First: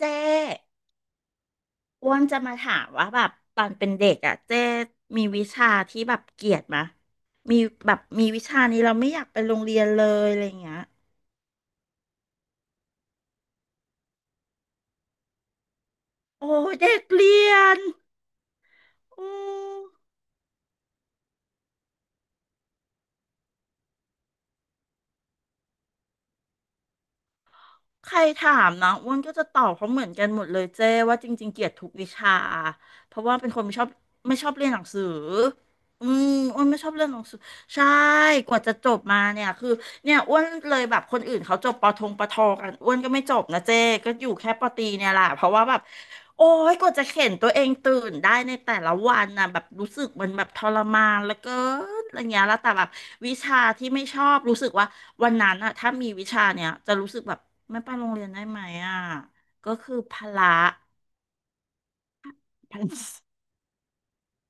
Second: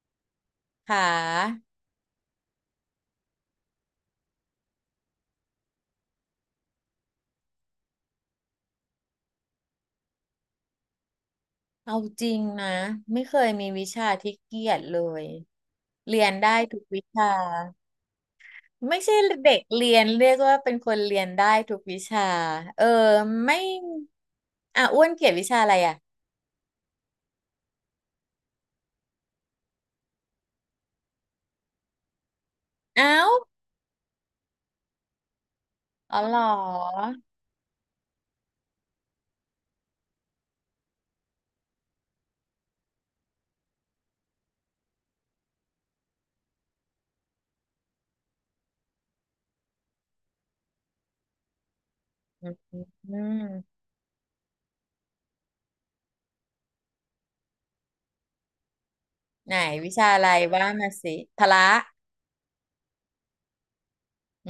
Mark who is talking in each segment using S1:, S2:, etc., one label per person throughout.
S1: เจ๊
S2: หา
S1: อ้วนจะมาถามว่าแบบตอนเป็นเด็กอ่ะเจ๊มีวิชาที่แบบเกลียดมะมีแบบมีวิชานี้เราไม่อยากไปโรงเรียนเลยอะไรอย่างเงี้ย
S2: เอาจริงนะไม่เคยมีวิชาที่เกลียดเลย เรียนได้
S1: โอ้ย
S2: ทุก
S1: เด็
S2: วิ
S1: ก
S2: ชา
S1: เรียน
S2: ไม่ใช่
S1: อื
S2: เด็ก
S1: ม
S2: เรียนเรียกว่าเป็นคนเรียนได้ทุกวิชาเออไม่อ่ะอ้วนเกลียดวิชาอะไรอ่ะ
S1: ใครถามนะอ้วนก็จะตอบเขาเหมือนกันหมดเลยเจ้ว่าจริงๆเกลียดทุกวิชา
S2: เอ้า
S1: เพราะว่าเป็นคนไม่ชอบเรียนหนังสืออื
S2: อ๋อ
S1: ม
S2: เหร
S1: อ้วนไม่ชอบเรีย
S2: อ
S1: นหนังสือใช่กว่าจะจบมาเนี่ยคือเนี่ยอ้วนเลยแบบคนอื่นเขาจบปอทงปอทอกันอ้วนก็ไม่จบนะเจ้ก็อยู่แค่ปอตรีเนี่ยแหละเพราะว่าแบบโอ้ยกว่าจะเข็นตัวเองตื่นได้ในแต่ละวันนะแบบรู้สึกมันแบบทรมานแล้วก็อะไรเงี้ยแล้วแต่แบบ
S2: อื
S1: วิชา
S2: ม
S1: ที่ไม่ชอบรู้สึกว่า วันนั้นอะถ้ามีวิชาเนี้ยจะรู้สึกแบบไม่ไปโรงเรียนได้ไหมอะ
S2: ไหน
S1: ก็
S2: วิ
S1: คือ
S2: ชา
S1: พ
S2: อะไร
S1: ละ
S2: ว่ามาสิพละ
S1: พละ
S2: อื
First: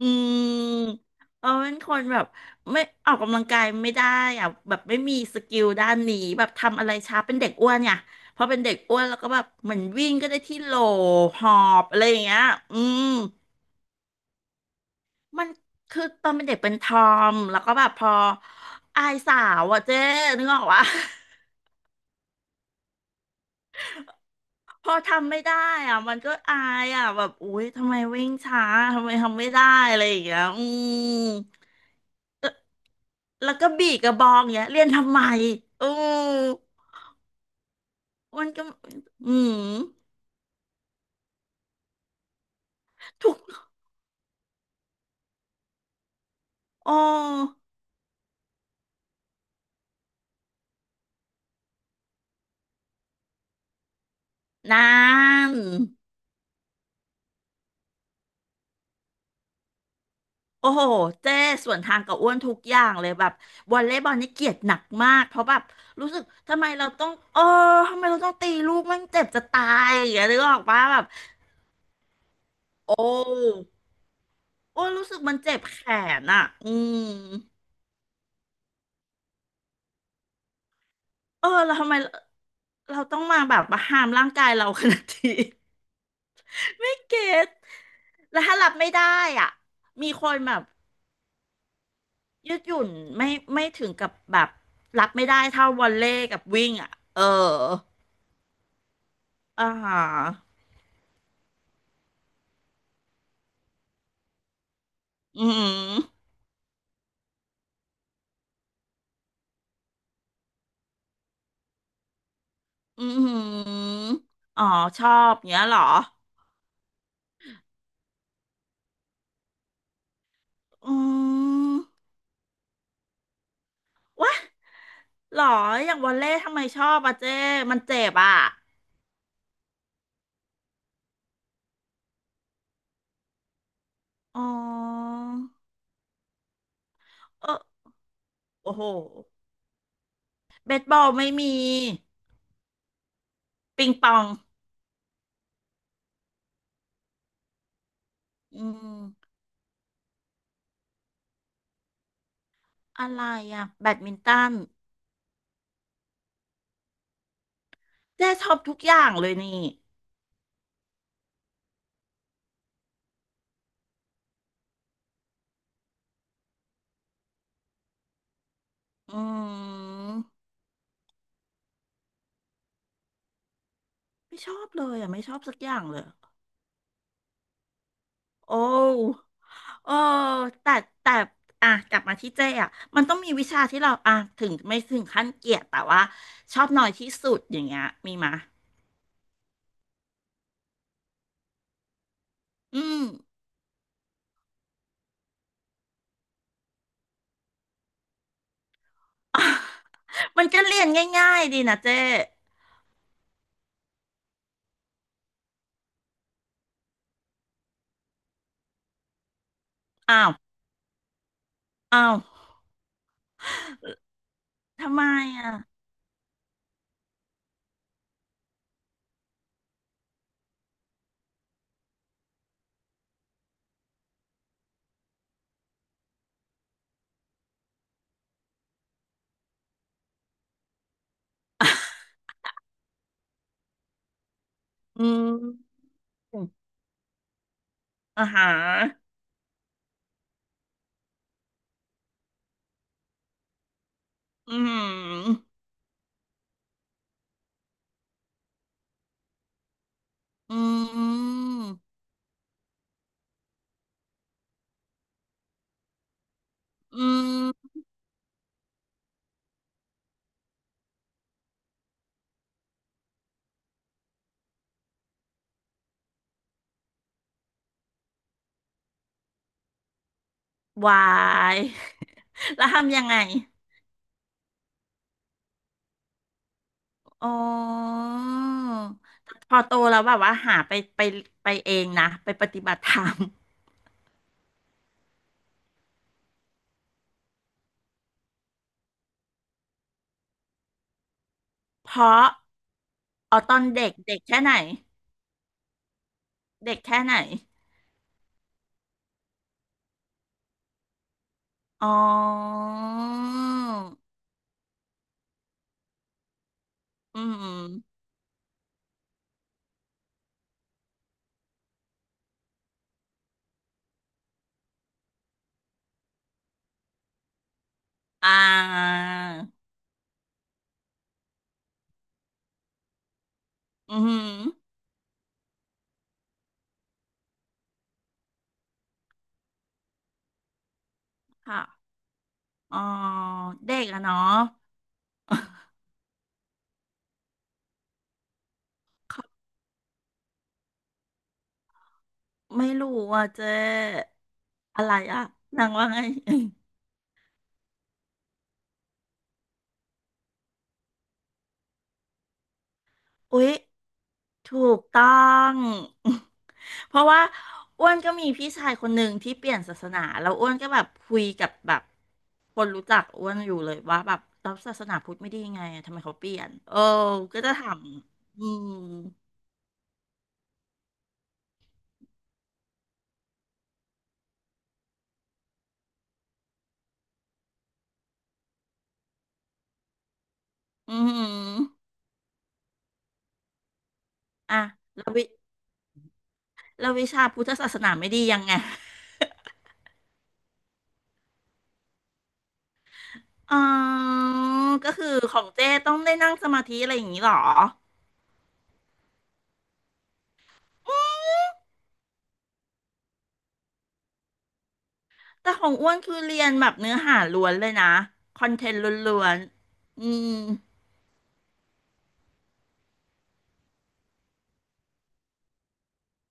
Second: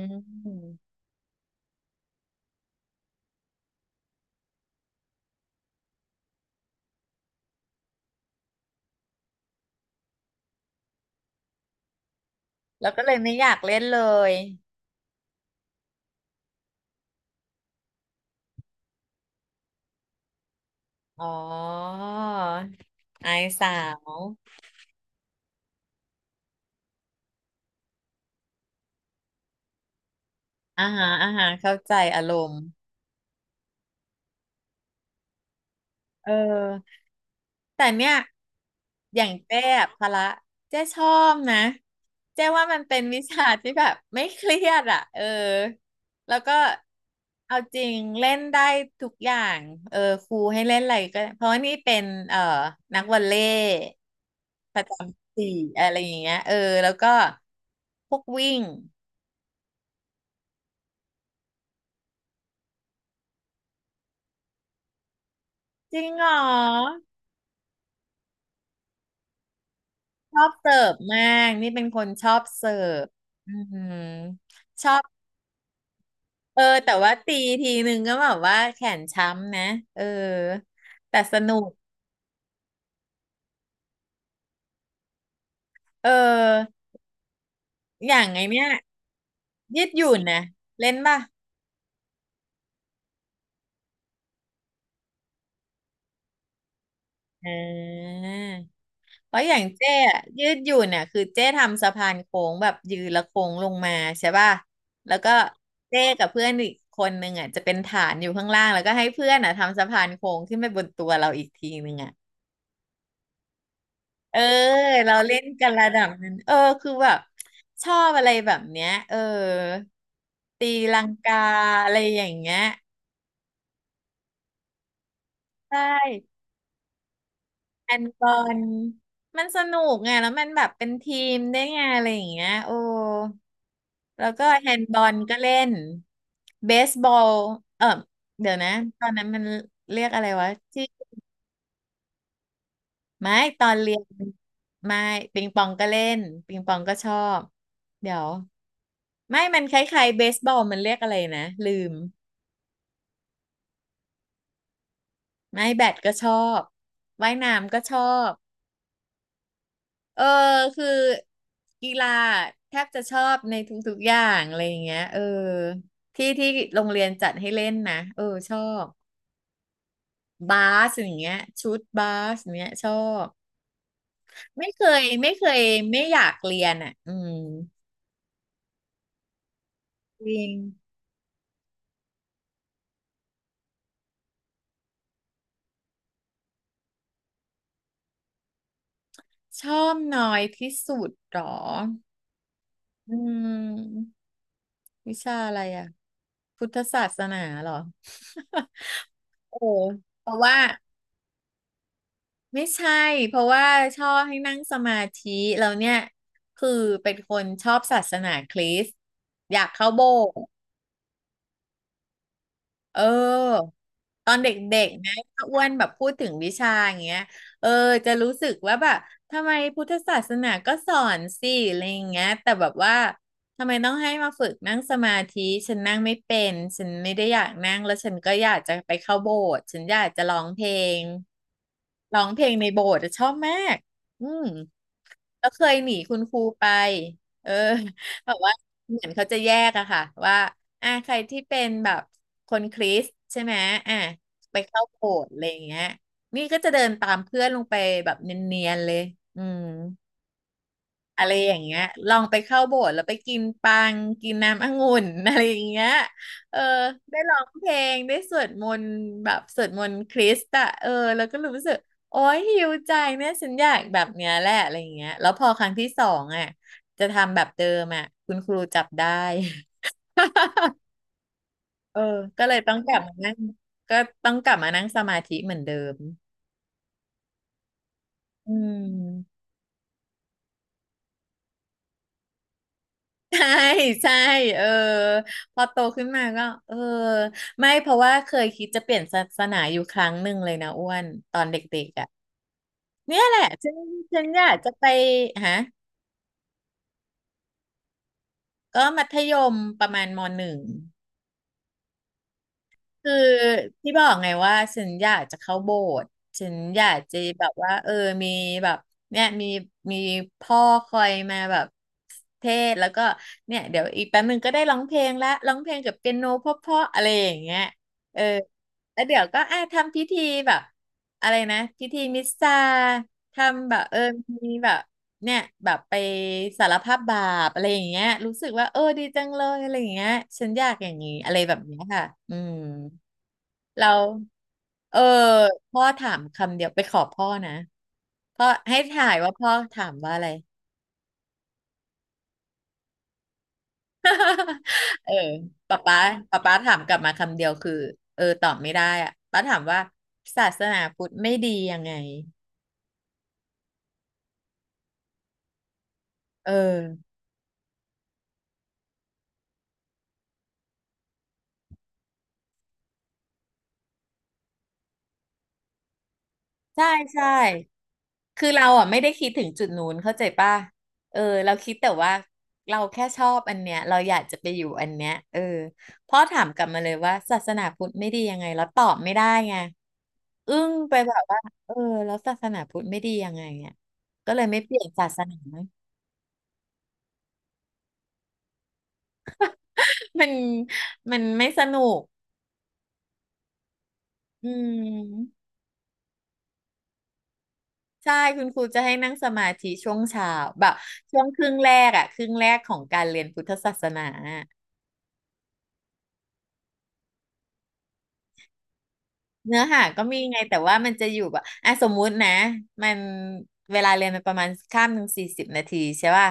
S1: อืมเออเป็นคนแบบไม่ออกกำลังกายไม่ได้อะแบบไม่มีสกิลด้านนี้แบบทำอะไรช้าเป็นเด็กอ้วนเนี่ยพอเป็นเด็กอ้วนแล้วก็แบบเหมือนวิ่งก็ได้ที่โหลหอบอะไรอย่างเงี้ยอื
S2: แล้วก็
S1: ม
S2: เลยไม่อยากเล่นเลย
S1: มันคือตอนเป็นเด็กเป็นทอมแล้วก็แบบพออายสาวอะเจ๊นึกออกวะ
S2: อ๋อไอสาว
S1: พอทำไม่ได้อ่ะมันก็อายอ่ะแบบอุ๊ยทำไมวิ่งช้าทำไมทำไม่ได้อะไรอย่างเงี้ยอื
S2: อ่าฮะ
S1: ม
S2: อ่าฮะเข้าใจอาร
S1: แล้
S2: ม
S1: ว
S2: ณ์
S1: ก็บีกระบองเงี้ยเรียนทำไมอื
S2: เอ
S1: ม
S2: อแต่เนี่ย
S1: มันก็
S2: อย่าง
S1: อื
S2: เจ๊
S1: ม
S2: อะพละเจ๊ชอบนะเจ๊ว่ามันเป็นวิ
S1: ทุ
S2: ชา
S1: ก
S2: ที่แบบไม่เครียดอ่ะเออแล้วก็
S1: โอ
S2: เอา
S1: ้
S2: จริงเล่นได้ทุกอย่างเออครูให้เล่นอะไรก็เพราะว่านี่เป็นเอ่อนักวอลเลย์ป
S1: นา
S2: ระจำ
S1: น
S2: สี่อะไรอย่างเงี้ยเออแล้วก็พวกวิ่ง
S1: โอ้โหเจ้ส่วนทางกับอ้วนทุกอย่างเลยแบบวอลเลย์บอลนี่เกลียดหนักมากเพราะแบบ
S2: จริ
S1: รู้
S2: ง
S1: สึ
S2: เห
S1: ก
S2: ร
S1: ทำไมเรา
S2: อ
S1: ต้องทำไมเราต้องตีลูกมันเจ็บจะตายอย่างเงี้ย
S2: ช
S1: นึ
S2: อ
S1: ก
S2: บ
S1: ออก
S2: เสิ
S1: ปะ
S2: ร์ฟ
S1: แบบ
S2: มากนี่เป็นคนชอบเสิ
S1: โอ
S2: ร์ฟอื
S1: ้
S2: ม
S1: โอ้
S2: ช
S1: ย
S2: อบ
S1: รู้สึกมันเจ็บแขนอ่ะ
S2: เออ
S1: อื
S2: แต่
S1: ม
S2: ว่าตีทีนึงก็แบบว่าแขนช้ำนะเออแต่สนุก
S1: เราทำไมเราต้องมาแบบมาห้ามร่างกายเราขนาดนี้
S2: เออ
S1: ไม่เก็ต
S2: อย่างไง
S1: แล้วถ้า
S2: เนี่ย
S1: รับไม่ได้อ่ะ
S2: ยืดห
S1: มี
S2: ยุ่น
S1: คน
S2: นะ
S1: แบบ
S2: เล่นป่ะ
S1: ยืดหยุ่นไม่ไม่ถึงกับแบบรับไม่ได้เท่าวอลเลย์กับวิ่งอ่ะ เอ
S2: อ่
S1: อ
S2: าเพราะอย่าง
S1: อ่า
S2: เจ้
S1: ฮะ
S2: อะยืดหยุ่นน่ะคือเจ้ทำสะพานโค้งแบบยืนและโค้งลงมาใช่ป่ะแล้วก็
S1: อืม
S2: เจ้กับเพื่อนอีกคนนึงอ่ะจะเป็นฐานอยู่ข้างล่างแล้วก็ให้เพื่อนอ่ะทำสะพานโค้งขึ้นไปบนตัวเราอีกทีนึงอ่ะ
S1: อหืออือหือ
S2: เออ
S1: อ๋อชอ
S2: เราเล่
S1: บ
S2: น
S1: เงี้ย
S2: กัน
S1: เหรอ
S2: ระดับนั้นเออคือแบบชอบอะไรแบบเนี้ยเออตี
S1: อื
S2: ลังกา
S1: ม
S2: อะไรอย่างเงี้ย
S1: วะหรอ
S2: ใช
S1: อย่างวอลเล
S2: ่
S1: ย์ทำไมชอบอ่ะเจ้มัน
S2: แอ
S1: เจ็
S2: น
S1: บ
S2: กอ
S1: อ่ะ
S2: นมันสนุกไงแล้วมันแบบเป็นทีมได้ไงอะไรอย่างเงี้ยโอ้แล้ว
S1: อ๋
S2: ก็
S1: อ
S2: แฮนด์บอลก็เล่นเบสบอล
S1: เออ
S2: เออเดี๋ยวนะ
S1: โอ้โห
S2: ตอนนั้นมันเรียกอะไรวะ
S1: เบสบอลไม่มี
S2: ไม่ตอน
S1: ปิง
S2: เรียน
S1: ปอง
S2: ไม่ปิงปองก็เล่นปิงปองก็ชอบเดี๋ยว
S1: อืม
S2: ไม่มันคล้ายๆเบสบอลมันเรียกอะไรนะลืม
S1: อะไรอ่ะแบดมินตัน
S2: ไม่แบดก็ชอบว่ายน้ำก็ชอ
S1: เจ๊
S2: บ
S1: ชอบทุกอย่างเลยนี่
S2: เออคือกีฬาแทบจะชอบในทุกๆอย่างอะไรอย่างเงี้ยเออที่ที่โรงเรียนจัดให้เล่นนะเออชอบ
S1: อืม
S2: บาสอย่างเงี้ยชุดบาสอย่างเงี้ยชอบ
S1: ไม่ชอบ
S2: ไม่เค
S1: เลย
S2: ย
S1: อ่ะไม่ช
S2: ไม่
S1: อบ
S2: เค
S1: สัก
S2: ย
S1: อย่างเล
S2: ไม่
S1: ย
S2: อยากเรียนอ่ะอืม
S1: โอ้เออ
S2: จริง
S1: แต่แต่อ่ะกลับมาที่เจ๊อ่ะมันต้องมีวิชาที่เราอ่ะถึงไม่ถึงขั้นเกลียดแต่ว่าชอบน้อยที่สุดอย่างเงี้ยมีมะ
S2: ชอบน้อยที่สุดเหรอ
S1: อืม
S2: อืมวิชาอะไรอ่ะพุทธศาสนาเหรอ โอ้เพราะ
S1: มัน
S2: ว่า
S1: ก็เรียนง่ายๆดีนะเจ๊
S2: ไม่ใช่เพราะว่าชอบให้นั่งสมาธิแล้วเนี่ยคือเป็นคนชอบศาสนาคริสต์อยากเข้าโบ
S1: อ้า
S2: ส
S1: ว
S2: ถ์
S1: อ้าว
S2: เออตอนเด็ก
S1: ทำไม
S2: ๆนะถ้า
S1: อ่ะ
S2: อ้วนแบบพูดถึงวิชาอย่างเงี้ยเออจะรู้สึกว่าแบบทำไมพุทธศาสนาก็สอนสิอะไรอย่างเงี้ยแต่แบบว่าทำไมต้องให้มาฝึกนั่งสมาธิฉันนั่งไม่เป็นฉันไม่ได้อยากนั่งแล้วฉันก็อยากจะไปเข้าโบสถ์ฉันอยากจะร้องเพลงในโบสถ์อะชอบมากอืม
S1: อื
S2: แล้วเคย
S1: ม
S2: หนีคุณครูไปเออ
S1: อ่า
S2: แบบ
S1: ฮะ
S2: ว่า เหมือนเขาจะแยกอะค่ะว่าอ่ะใครที่เป็นแบบคนคริสต์ใช่ไหมอ่ะ
S1: อื
S2: ไปเข้าโบสถ์
S1: ม
S2: อะไรอย่างเงี้ยนี่ก็จะเดินตามเพื่อนลงไปแบบเนียนๆเลยอืม
S1: อื
S2: อะไร
S1: ม
S2: อย่างเงี้ยลองไปเข้าโบสถ์แล้วไปกินปัง กินน้ำองุ่น อะไรอย่างเงี้ยเออ
S1: อื
S2: ได้ร้องเพ
S1: ม
S2: ลงได้สวดมนต์แบบสวดมนต์คริสต์อะเออแล้วก็รู้สึกโอ้ยหิวใจเนี่ยฉันอยากแบบเนี้ยแหละอะไรอย่างเงี้ยแล้วพอครั้งที่สองอะจะทำแบบเดิมอะคุณครูจับได้
S1: วาย
S2: เออก็เล ย
S1: แล้ว
S2: ต้องกลั
S1: ทำ
S2: บ
S1: ยัง
S2: มา
S1: ไง
S2: นั่งก็ต้องกลับมานั่งสมาธิเหมือนเดิม
S1: อ๋อ
S2: อืม
S1: พอโตแล้วแบบว่าหาไปไปเองนะไปปฏิบัติธรรม
S2: ใช่ใช่เออพอโตขึ้นมาก็เออไม่เพราะว่าเคยคิดจะเปลี่ยนศาสนาอยู่ครั้งหนึ่งเลยนะอ้วนตอนเด็ก
S1: เพ
S2: ๆอ่ะ
S1: ราะ
S2: เนี่ยแห
S1: อ๋อ
S2: ละ
S1: ตอนเด็กเด็ก
S2: ฉัน
S1: แค่
S2: อยา
S1: ไหน
S2: กจะไปฮะ
S1: เด็กแค่ไหน
S2: ก็มัธยมประมาณมหนึ่ง
S1: อ๋อ
S2: คือที่บอกไงว่าฉันอยากจะเข้าโบสถ์ฉันอยากจะ
S1: อื
S2: แบบว่าเออ
S1: ม
S2: มีแบบเนี่ยมีพ่อคอยมาแบบเทศน์แล้วก็เนี่ยเดี๋ยวอีกแป๊บนึงก็ได้ร้องเพลงละร้องเพลงกับเปียโนเพราะๆอะไรอย่างเงี้ยเออ
S1: อ่า
S2: แล้วเดี๋ยวก็อ่ะทำพิธีแบบอะไรนะพิธีมิสซาทำแบบเอ
S1: อื
S2: อ
S1: ม
S2: มีแบบเนี่ยแบบไปสารภาพบาปอะไรอย่างเงี้ยรู้สึกว่าเออดีจังเลยอะไรอย่างเงี้ยฉันอยากอย่างนี้อะไรแบบ
S1: ค่ะ
S2: เนี้ยค่ะอืม
S1: อ๋อเด็ก
S2: เรา
S1: อะเนาะ
S2: เออพ่อถามคำเดียวไปขอพ่อนะพ่อให้ถ่ายว่าพ่อถามว่าอะไร
S1: ไม่รู้ว่าเจ๊ อะไร
S2: เออ
S1: อ่ะนาง
S2: ป๊า
S1: ว่า
S2: ป๊า
S1: ไง
S2: ป๊าป๊าถามกลับมาคำเดียวคือเออตอบไม่ได้อะป๊าถามว่าศาสนาพุทธไม่ดียังไง
S1: อุ๊ยถูกต้อง
S2: เออ
S1: เพราะว่าอ้วนก็มีพี่ชายคนหนึ่งที่เปลี่ยนศาสนาแล้วอ้วนก็แบบคุยกับแบบคนรู้จักอ้วนอยู่เลยว่าแบบแล้วศาสนาพุทธไม่ดียังไงอะทำไมเขาเปลี่ยนเออ
S2: ใช่ใช่
S1: ก็จะถามอื
S2: คือเรา
S1: ม
S2: อ่ะไม่ได้คิดถึงจุดนู้นเข้าใจป่ะเออเราคิดแต่ว่าเราแค่ชอบอันเนี้ยเราอยากจะไปอยู่อันเนี้ยเออพ่อถามกลับมาเลยว่าศาสนาพุทธไม่ดียังไงแล้วตอบไม่ได้ไงอึ้ง
S1: อื
S2: ไปแบบว่าเออ
S1: ม
S2: แล้วศาสนาพุทธไม่ดียังไงเนี่ยก็เลย
S1: อ่ะ
S2: ไม่เปลี่ยน
S1: แล้
S2: ศา
S1: ว
S2: ส
S1: วิ
S2: นา
S1: แล้ววิชาพุทธศาสนาไม่ดียังไง
S2: มันมันไม่สนุก
S1: อ๋อ
S2: อื
S1: ก็คือข
S2: ม
S1: องเจ้ต้องได้นั่งสมาธิอะไรอย่างนี้เหรอ
S2: ใช่คุณครูจะให้นั่งสมาธิช่วงเช้าแบบช่วงครึ่งแรกอะครึ่งแรกของการเรียนพุทธศาสนา
S1: แต่ของอ้วนคือเรียนแบบเนื้อหาล้วนเลยนะคอนเทนต์ล้วน
S2: เนื้อหา
S1: ๆ
S2: ก็
S1: อื
S2: มี
S1: ม
S2: ไงแต่ว่ามันจะอยู่แบบอ่ะสมมุตินะมันเวลาเรียนมันประมาณข้าม1:40นาทีใช่ป่ะ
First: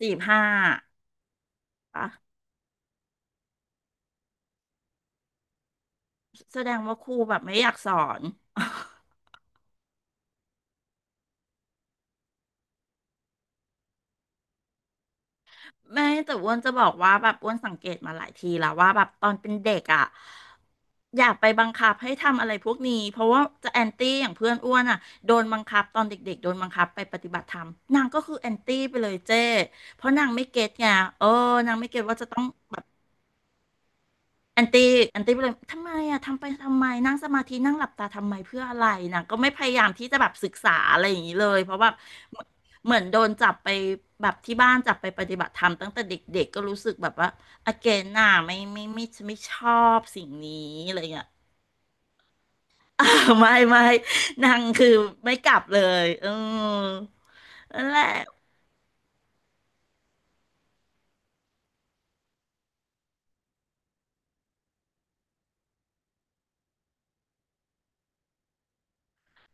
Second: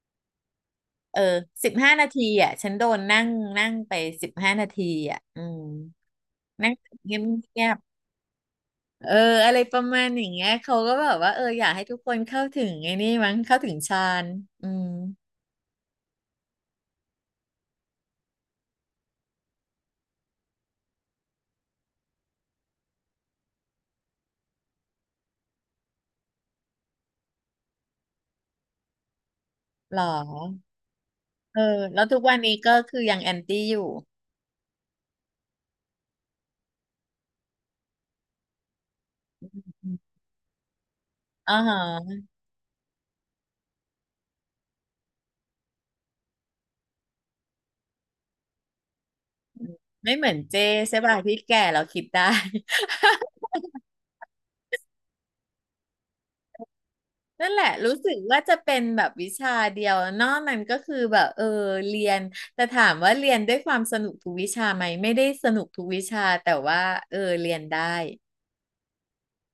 S1: สี่ห้า
S2: เออสิบห้านาที
S1: อะ
S2: อ่ะฉันโดนนั่งนั่งไปสิบห้านาทีอ่ะอืม
S1: แสด
S2: นั่ง
S1: งว่าครู
S2: เงียบ
S1: แบบไม่
S2: เงี
S1: อ
S2: ย
S1: ยาก
S2: บ
S1: สอน
S2: เอออะไรประมาณอย่างเงี้ยเขาก็แบบว่าเอออยากให้ทุกคนเข้าถึงไอ้นี่มั้งเข้าถึงฌานอืม
S1: ไม่แต่อ้วนจะบอกว่าแบบอ้วนสังเกตมาหลายทีแล้วว่าแบบตอนเป็นเด็กอ่ะอยากไปบังคับให้ทำอะไรพวกนี้เพราะว่าจะแอนตี้อย่างเพื่อนอ้วนอ่ะโดนบังคับตอนเด็กๆโดนบังคับไปปฏิบัติธรรมนางก็คือแอนตี้ไปเลยเจ้
S2: หรอ
S1: เพราะนางไม่เก็ตไงเออ
S2: เอ
S1: นาง
S2: อ
S1: ไม่เก็
S2: แล้
S1: ต
S2: วทุ
S1: ว่า
S2: ก
S1: จะ
S2: วัน
S1: ต้อง
S2: นี้ก็คือยังแอนตี้อยู่
S1: แอนตี้ไปเลยทำไมอะทำไปทำไมนั่งสมาธินั่งหลับตาทำไมเพื่ออะไรนะก็ไม่พยายามที่จะแบบศึกษาอะไรอย่างนี้เล
S2: อ๋อ
S1: ยเพ
S2: ฮะ
S1: ราะว่าเหมือนโดนจับไปแบบที่บ้านจับไปปฏิบัติธรรมตั้งแต่เด็กๆก็รู้สึกแบบว่าอเกนน่ะไม่ชอบ
S2: ไม่เห
S1: สิ่ง
S2: มือน
S1: นี้
S2: เจ
S1: อะ
S2: ใช่
S1: ไรอย่าง
S2: ป่ะ
S1: เงี้ย
S2: ที่แก่เราคิดได้
S1: อ่าไม่นางคือไม่กลับเลยเออ
S2: นั่นแหละ
S1: นั่น
S2: รู้
S1: แหละ
S2: สึกว่าจะเป็นแบบวิชาเดียวนอกนั้นก็คือแบบเออเรียนแต่ถามว่าเรียนด้วยความสนุกทุกวิชาไหมไม่ได้สนุกทุกวิชาแต่ว่าเออเรียนได้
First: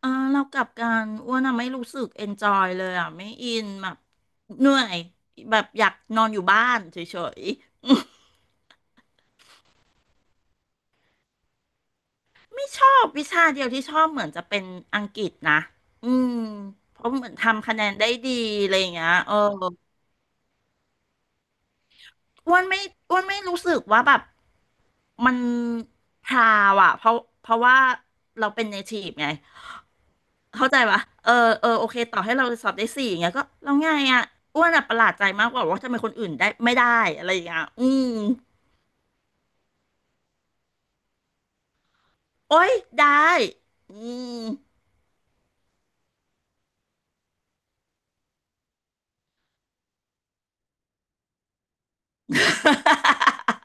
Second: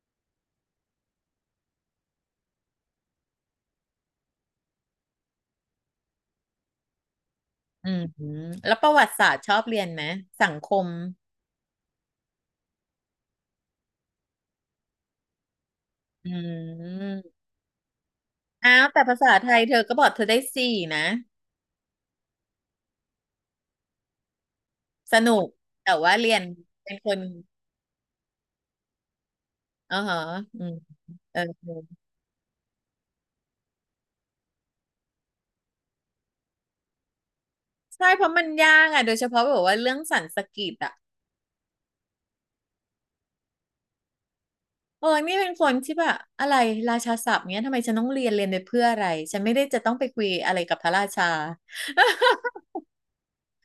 S1: เออเรากลับกันอ้วนอะไม่รู้สึกเอนจอยเลยอะไม่อินแบบเหนื่อยแบบอยากนอนอยู่บ้านเฉย
S2: อืมแล้วประวัติศาสตร์ชอบเรียนไหมสังคม
S1: ไม่ชอบวิชาเดียวที่ชอบเหมือนจะเป็นอังกฤษนะอื
S2: อื
S1: มเพราะเหมือ
S2: ม
S1: นทำคะแนนได้ดีอะไร
S2: อ้า
S1: อ
S2: ว
S1: ย่าง
S2: แต่
S1: เงี้ย
S2: ภา
S1: เอ
S2: ษา
S1: อ
S2: ไทยเธอก็บอกเธอได้สี่นะ
S1: อ้วนไม่อ้วนไม่รู้สึกว่าแบบ
S2: สนุ
S1: มัน
S2: กแต่ว่า
S1: พ
S2: เรียน
S1: ราวอะ
S2: เป็นคน
S1: เพราะว่าเราเป็นเนทีฟไง
S2: อ๋อฮะอื
S1: เข้า
S2: ม
S1: ใจปะเออ
S2: เออ
S1: เออโอเคต่อให้เราสอบได้สี่อย่างเงี้ยก็แล้วไงอะอ้วนอะประหลาดใจมากกว่าว่าทำไมคนอื่นได้ไม่ได้อะไรอย่างเงี้ยอื
S2: ใช่
S1: ม
S2: เพราะมันยากอ่ะโดยเฉพาะแบบว่าเรื่องสันสกฤตอ่ะ
S1: โอ๊ยได้อืม
S2: เออนี่เป็นคนที่แบบอะไรราชาศัพท์เนี้ยทำไมฉันต้องเรียนเรียนไปเพื่ออะไรฉันไม่ได้จะต้องไปคุยอะไรกับพระราชา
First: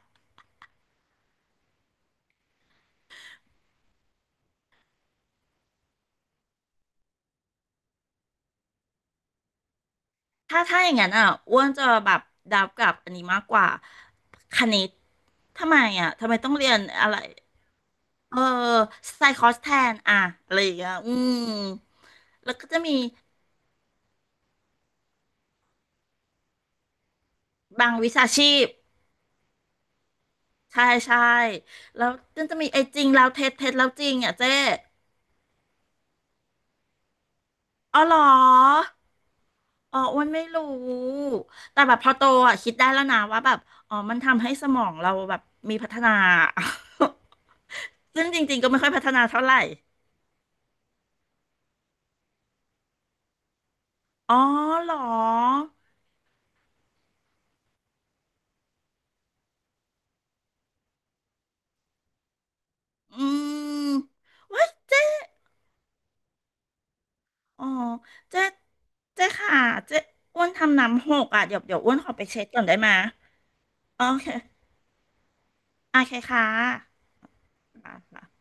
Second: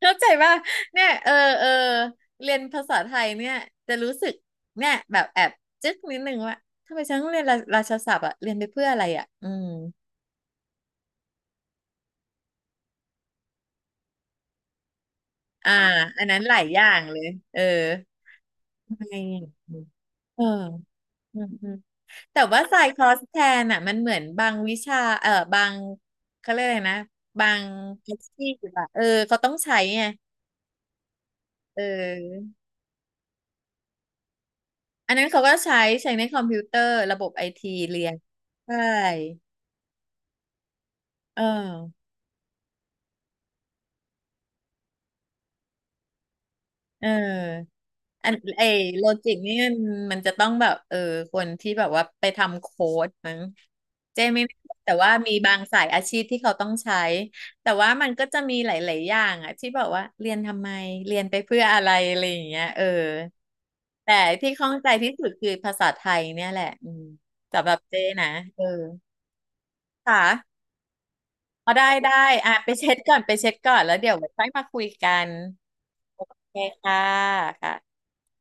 S2: เข้าใจป่ะเนี่ยเออเออเรียนภาษาไทยเนี่ยจะรู้สึกเนี่ยแบบแอบจึ๊กนิดนึงว่าทำไมฉันต้องเรียนราชาศัพท์อะเรียนไปเพื่ออะไรอะอืม
S1: ถ้าอย่างนั้นอ่ะอ้วนจะแบบดับกับอันนี้มากกว่าคณิตทำ
S2: อ่า
S1: ไมอ่ะ
S2: อัน
S1: ทำไม
S2: นั้น
S1: ต้
S2: ห
S1: อง
S2: ลาย
S1: เรีย
S2: อ
S1: น
S2: ย่าง
S1: อะ
S2: เล
S1: ไร
S2: ยเออ
S1: เออ
S2: ทำไม
S1: ไซค
S2: อะ
S1: อสแทนอ่ะ
S2: เออ
S1: อะไรอย่างเงี้ยอื
S2: อื
S1: ม
S2: มแต่
S1: แล้ว
S2: ว่า
S1: ก็จะ
S2: สาย
S1: มี
S2: คอร์สแทนอ่ะมันเหมือนบางวิชาเออบางเขาเรียกอะไรนะบาง
S1: บางวิ
S2: อา
S1: ชา
S2: ชี
S1: ชี
S2: พ
S1: พ
S2: อะเออเขาต้องใช้ไง
S1: ใช่ใช่
S2: เ
S1: แล้วจน
S2: ออ
S1: จะมีไอ้จริงแล้วเท็จเท็จแล้วจริงอ่ะเจ๊
S2: อันนั้นเขาก็ใช้ในคอมพิวเตอร์ระบบไอที
S1: อ๋
S2: เรี
S1: อ
S2: ย
S1: เหร
S2: น
S1: อ
S2: ใช่
S1: อ๋ออ้วนไม่รู้
S2: เอ
S1: แต่แบบ
S2: อ
S1: พอโตอ่ะคิดได้แล้วนะว่าแบบอ๋อมันทำให้สมองเราแบบมีพัฒนา
S2: เออ
S1: ซึ่
S2: อั
S1: ง
S2: น
S1: จริง
S2: เอ
S1: ๆก็ไม่ค่อยพั
S2: โล
S1: ฒนา
S2: จิก
S1: เท่าไห
S2: นี่
S1: ร่
S2: มันจะต้องแบบเออคนที่แบบว่าไปทำโค้ดมั้งเจ๊
S1: อ๋
S2: ไม่
S1: อ
S2: แ
S1: เห
S2: แต่
S1: รอ
S2: ว่ามีบางสายอาชีพที่เขาต้องใช้แต่ว่ามันก็จะมีหลายๆอย่างอะที่แบบว่าเรียนทำไมเรียนไปเพื่ออะไรอะไรอย่างเงี้ยเออ
S1: อืม
S2: แต่ที่
S1: ว้า
S2: ข้อ
S1: ย
S2: งใจ
S1: เจ๊
S2: ที่สุดคือภาษาไทยเนี่ยแหละอืม
S1: อ๋
S2: สำ
S1: อ
S2: หรับเจ๊นะ
S1: เจ๊
S2: เออ
S1: เจ๊ค่ะเจ๊
S2: ค
S1: อ้วน
S2: ่ะ
S1: ทำน้ำหกอ่ะเดี๋ยว
S2: เอาได้
S1: อ้วนข
S2: ได้
S1: อไปเช็ด
S2: อ่ะ
S1: ก่อน
S2: ไป
S1: ได้ไหม
S2: เช็
S1: ย
S2: ดก่อนไปเช็ดก่อนแล้ว
S1: โอ
S2: เดี๋ยว
S1: เค
S2: ไว้ค่อยมาคุยกัน
S1: โอเค
S2: โอ
S1: ค่ะ
S2: เคค่ะค่ะ
S1: ค่ะ